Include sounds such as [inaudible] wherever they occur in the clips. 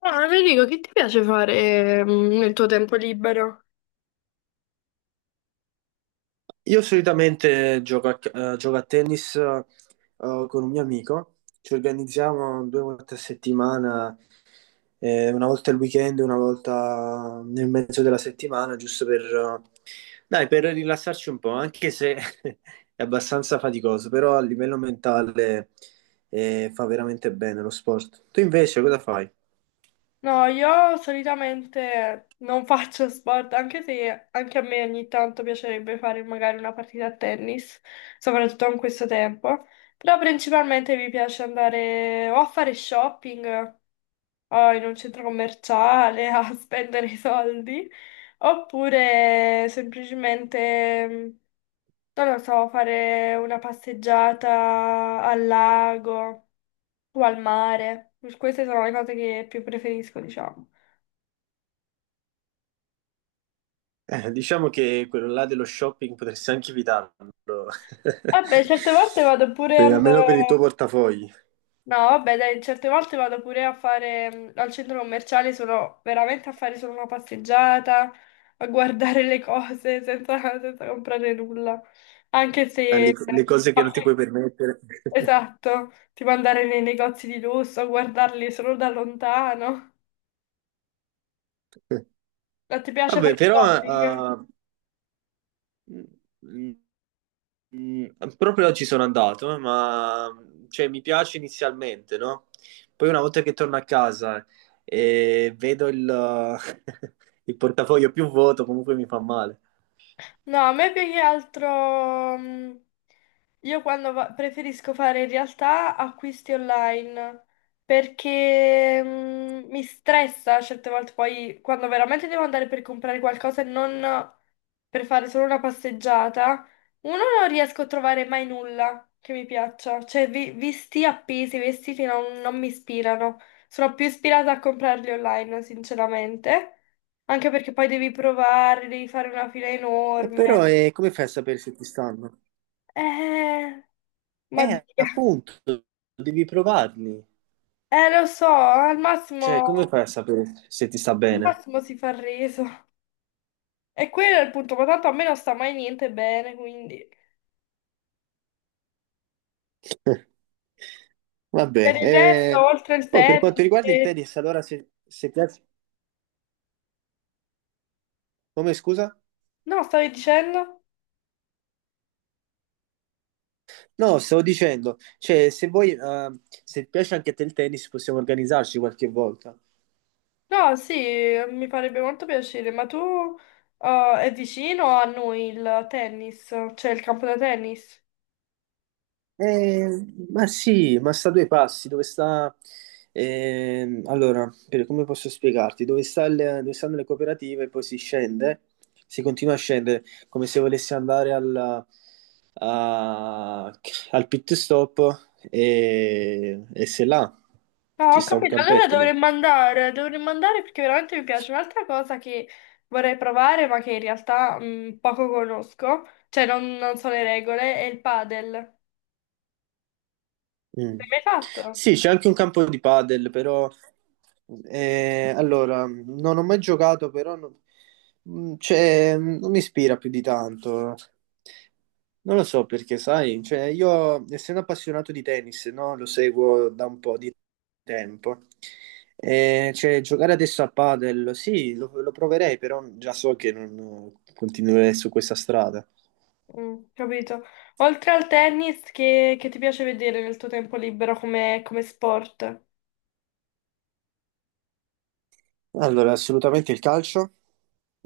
Ah, Federico, che ti piace fare nel tuo tempo libero? Io solitamente gioco gioco a tennis con un mio amico. Ci organizziamo due volte a settimana, una volta il weekend, una volta nel mezzo della settimana, giusto per, dai, per rilassarci un po', anche se [laughs] è abbastanza faticoso, però a livello mentale fa veramente bene lo sport. Tu invece cosa fai? [laughs] No, io solitamente non faccio sport, anche se anche a me ogni tanto piacerebbe fare magari una partita a tennis, soprattutto in questo tempo. Però principalmente mi piace andare o a fare shopping o in un centro commerciale a [laughs] spendere i soldi, oppure semplicemente, non lo so, fare una passeggiata al lago o al mare. Queste sono le cose che più preferisco, diciamo. Diciamo che quello là dello shopping potresti anche evitarlo. [laughs] Vabbè, certe volte vado pure al... Almeno per il tuo portafogli. No, vabbè, dai, certe volte vado pure a fare al centro commerciale, sono veramente a fare solo una passeggiata, a guardare le cose [laughs] senza comprare nulla. Anche se... [laughs] Le cose che non ti puoi permettere. Esatto, tipo andare nei negozi di lusso, guardarli solo da lontano. [laughs] Ma ti piace fare Vabbè, però shopping? eh, mm, mm, proprio oggi sono andato, ma cioè, mi piace inizialmente, no? Poi una volta che torno a casa e vedo il, [laughs] il portafoglio più vuoto, comunque mi fa male. No, a me più che altro, io quando preferisco fare in realtà acquisti online perché mi stressa certe volte poi quando veramente devo andare per comprare qualcosa e non per fare solo una passeggiata, uno non riesco a trovare mai nulla che mi piaccia, cioè visti appesi, vestiti non, non mi ispirano, sono più ispirata a comprarli online, sinceramente, anche perché poi devi provare, devi fare una fila E enorme. però come fai a sapere se ti stanno? Eh, ma Dio. Appunto, devi provarli. Lo so, Cioè, come fai a sapere se ti sta al bene? massimo si fa il reso. E quello è il punto, ma tanto a me non sta mai niente bene, quindi... [laughs] Per Vabbè, il resto, oltre il oh, per quanto tennis... riguarda il e- tennis, allora se piace... Come scusa? No, stavi dicendo? No, stavo dicendo, cioè se vuoi, se piace anche a te il tennis possiamo organizzarci qualche volta. No, sì, mi farebbe molto piacere, ma tu è vicino a noi il tennis, cioè il campo da tennis? Eh, ma sì, ma sta a due passi, dove sta... allora, come posso spiegarti? Dove sta dove stanno le cooperative, poi si scende, si continua a scendere, come se volessi andare al, a- al pit stop e se là No, ci ho sta un capito, allora campetto lì. Dovremmo andare perché veramente mi piace. Un'altra cosa che vorrei provare, ma che in realtà poco conosco, non so le regole, è il padel. L'hai Mm. mai fatto? Sì, c'è anche un campo di padel, però allora non ho mai giocato, però non, mm, cioè, non mi ispira più di tanto. Non lo so perché, sai, cioè, io essendo appassionato di tennis, no, lo seguo da un po' di tempo. Cioè, giocare adesso a padel, sì, lo proverei, però già so che non continuerei su questa strada. Mm, capito. Oltre al tennis, che ti piace vedere nel tuo tempo libero come sport? Allora, assolutamente il calcio,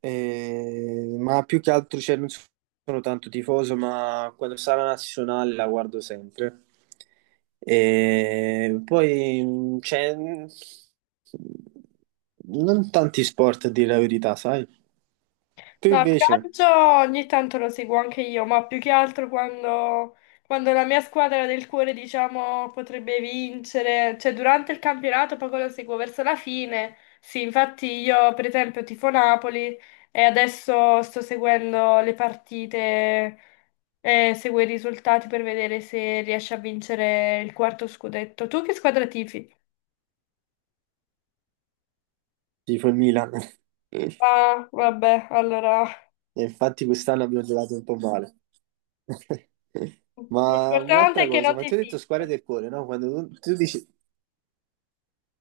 ma più che altro cioè, non sono tanto tifoso, ma quando sarà la nazionale la guardo sempre. E poi c'è non tanti sport a dire la verità, sai? Tu No, il invece calcio ogni tanto lo seguo anche io, ma più che altro quando la mia squadra del cuore, diciamo, potrebbe vincere, cioè durante il campionato poco lo seguo verso la fine. Sì, infatti io per esempio tifo Napoli e adesso sto seguendo le partite e seguo i risultati per vedere se riesce a vincere il quarto scudetto. Tu che squadra tifi? tifo il Milan. [laughs] Ah, vabbè, allora E infatti quest'anno abbiamo giocato un po' male. [laughs] Ma l'importante un'altra è che non cosa, ma ti ti ho detto tifi. squadra del cuore, no? Quando tu dici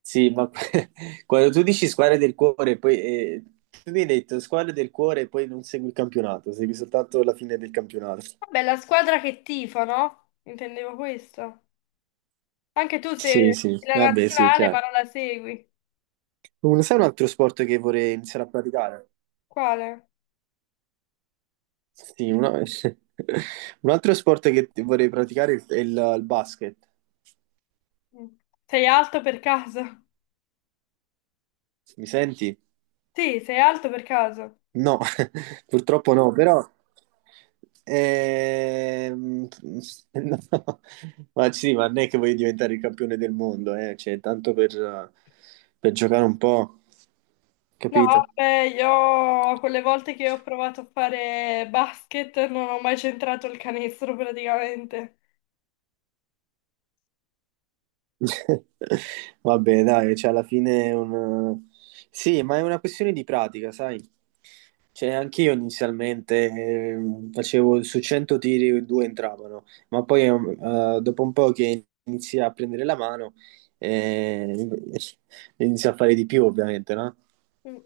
sì, ma [laughs] quando tu dici squadre del cuore, poi tu mi hai detto squadre del cuore e poi non segui il campionato, segui soltanto la fine del campionato. Vabbè, la squadra che tifo, no? Intendevo questo. Anche tu sei Sì, sì, la vabbè, sì, nazionale, ma chiaro. non la segui. Sai un altro sport che vorrei iniziare a praticare? Quale? Sì, [laughs] un altro sport che vorrei praticare è il basket. Mm. Sei alto per caso? [laughs] Mi senti? Sì, sei alto per caso. No, [laughs] purtroppo no, però ehm, [laughs] no. Ma sì, ma non è che voglio diventare il campione del mondo, eh? Cioè, tanto per giocare un po', No, capito? vabbè, io quelle volte che ho provato a fare basket non ho mai centrato il canestro praticamente. [laughs] Vabbè, dai, cioè alla fine è un... Sì, ma è una questione di pratica, sai? Cioè, anche io inizialmente facevo su 100 tiri, due entravano, ma poi dopo un po' che inizi a prendere la mano, eh, [laughs] inizi a fare di più, ovviamente, no? Mm.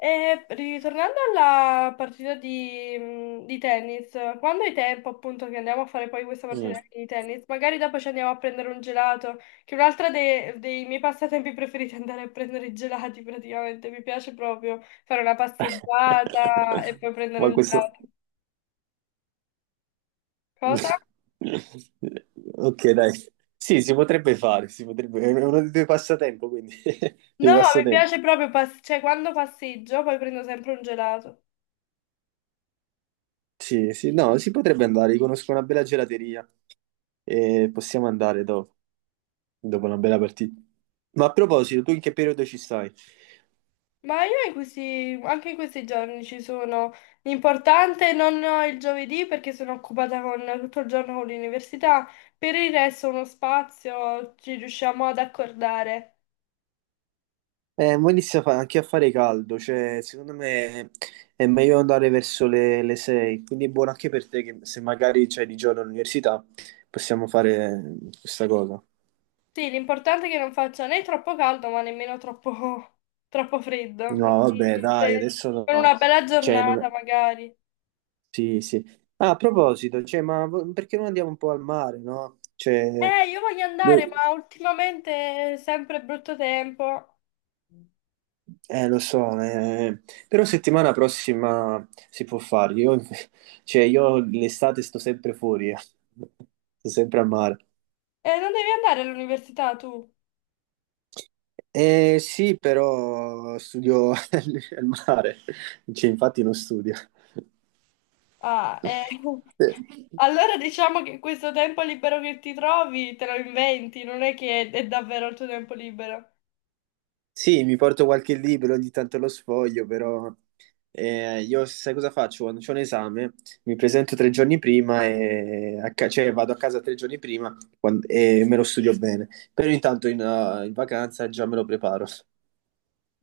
E ritornando alla partita di tennis, quando hai tempo appunto che andiamo a fare poi questa Mm. partita di tennis, magari dopo ci andiamo a prendere un gelato, che è un'altra dei miei passatempi preferiti [laughs] è andare a prendere i gelati praticamente, mi piace proprio fare una passeggiata e [laughs] poi prendere Ma un questo... gelato. Cosa? [laughs] Ok, dai. Sì, si potrebbe fare, si potrebbe... è uno dei tuoi passatempo, quindi [laughs] No, dei mi passatempi. piace proprio, cioè quando passeggio poi prendo sempre un gelato. Sì, sì, no, si potrebbe andare, io conosco una bella gelateria e possiamo andare dopo, dopo una bella partita. Ma a proposito, tu in che periodo ci stai? Ma io anche in questi giorni ci sono. L'importante non ho il giovedì perché sono occupata con, tutto il giorno con l'università, per il resto uno spazio ci riusciamo ad accordare. Mo inizia a anche a fare caldo, cioè secondo me è meglio andare verso le 6, quindi è buono anche per te che se magari c'hai di giorno all'università possiamo fare questa cosa. Sì, l'importante è che non faccia né troppo caldo ma nemmeno [laughs] troppo freddo, No, vabbè, quindi dai, se- adesso no. con No. una bella Cioè, giornata non... magari. Sì, sì. Ah, a proposito, cioè, ma perché non andiamo un po' al mare, no? Cioè, Io voglio andare, boh, ma ultimamente è sempre brutto tempo. Lo so, però settimana prossima si può fare. Io, [laughs] cioè, io l'estate sto sempre fuori, eh. Sto sempre al mare. Non devi andare all'università tu? Sì, però studio [laughs] al mare, cioè, infatti non studio. Ah, eh. [laughs] Allora diciamo che questo tempo libero che ti trovi te lo inventi, non è che è davvero il tuo tempo libero. Sì, mi porto qualche libro, ogni tanto lo sfoglio, però io sai cosa faccio? Quando c'ho un esame, mi presento 3 giorni prima, e a cioè vado a casa 3 giorni prima e me lo studio bene. Però intanto in vacanza già me lo preparo.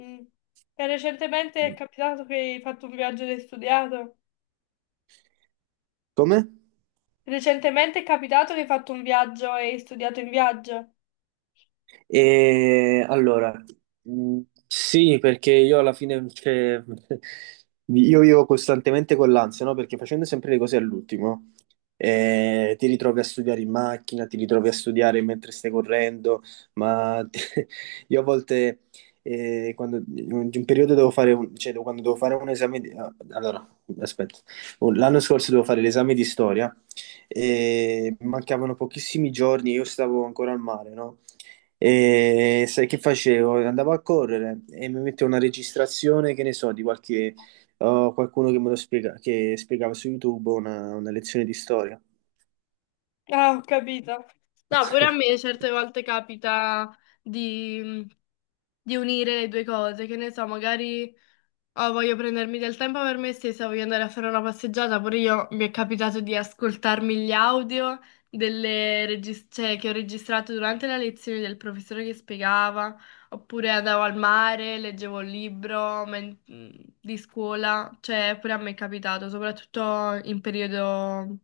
Mm. E recentemente è capitato che hai fatto un viaggio ed hai studiato? Come? Recentemente è capitato che hai fatto un viaggio e hai studiato in viaggio? E allora, mh, sì, perché io alla fine, cioè, [laughs] io vivo costantemente con l'ansia, no? Perché facendo sempre le cose all'ultimo, ti ritrovi a studiare in macchina, ti ritrovi a studiare mentre stai correndo, ma [laughs] io a volte, quando, in un periodo devo fare un, cioè, quando devo fare un esame di, ah, allora, aspetta, l'anno scorso devo fare l'esame di storia e mancavano pochissimi giorni, io stavo ancora al mare, no? E sai che facevo? Andavo a correre e mi mettevo una registrazione, che ne so, di qualche oh, qualcuno che me lo spiega, che spiegava su YouTube una lezione di storia. Ah, ho capito. No, pure a me [laughs] certe volte capita di, di unire le due cose, che ne so, magari oh, voglio prendermi del tempo per me stessa, voglio andare a fare una passeggiata, pure io mi è capitato di ascoltarmi gli audio delle cioè, che ho registrato durante la lezione del professore che spiegava, oppure andavo al mare, leggevo un libro di scuola, cioè pure a me è capitato, soprattutto in periodo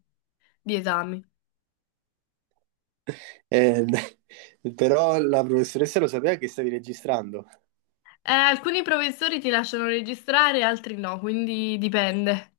di esami. Beh, però la professoressa lo sapeva che stavi registrando. Alcuni professori ti lasciano registrare, altri no, quindi dipende.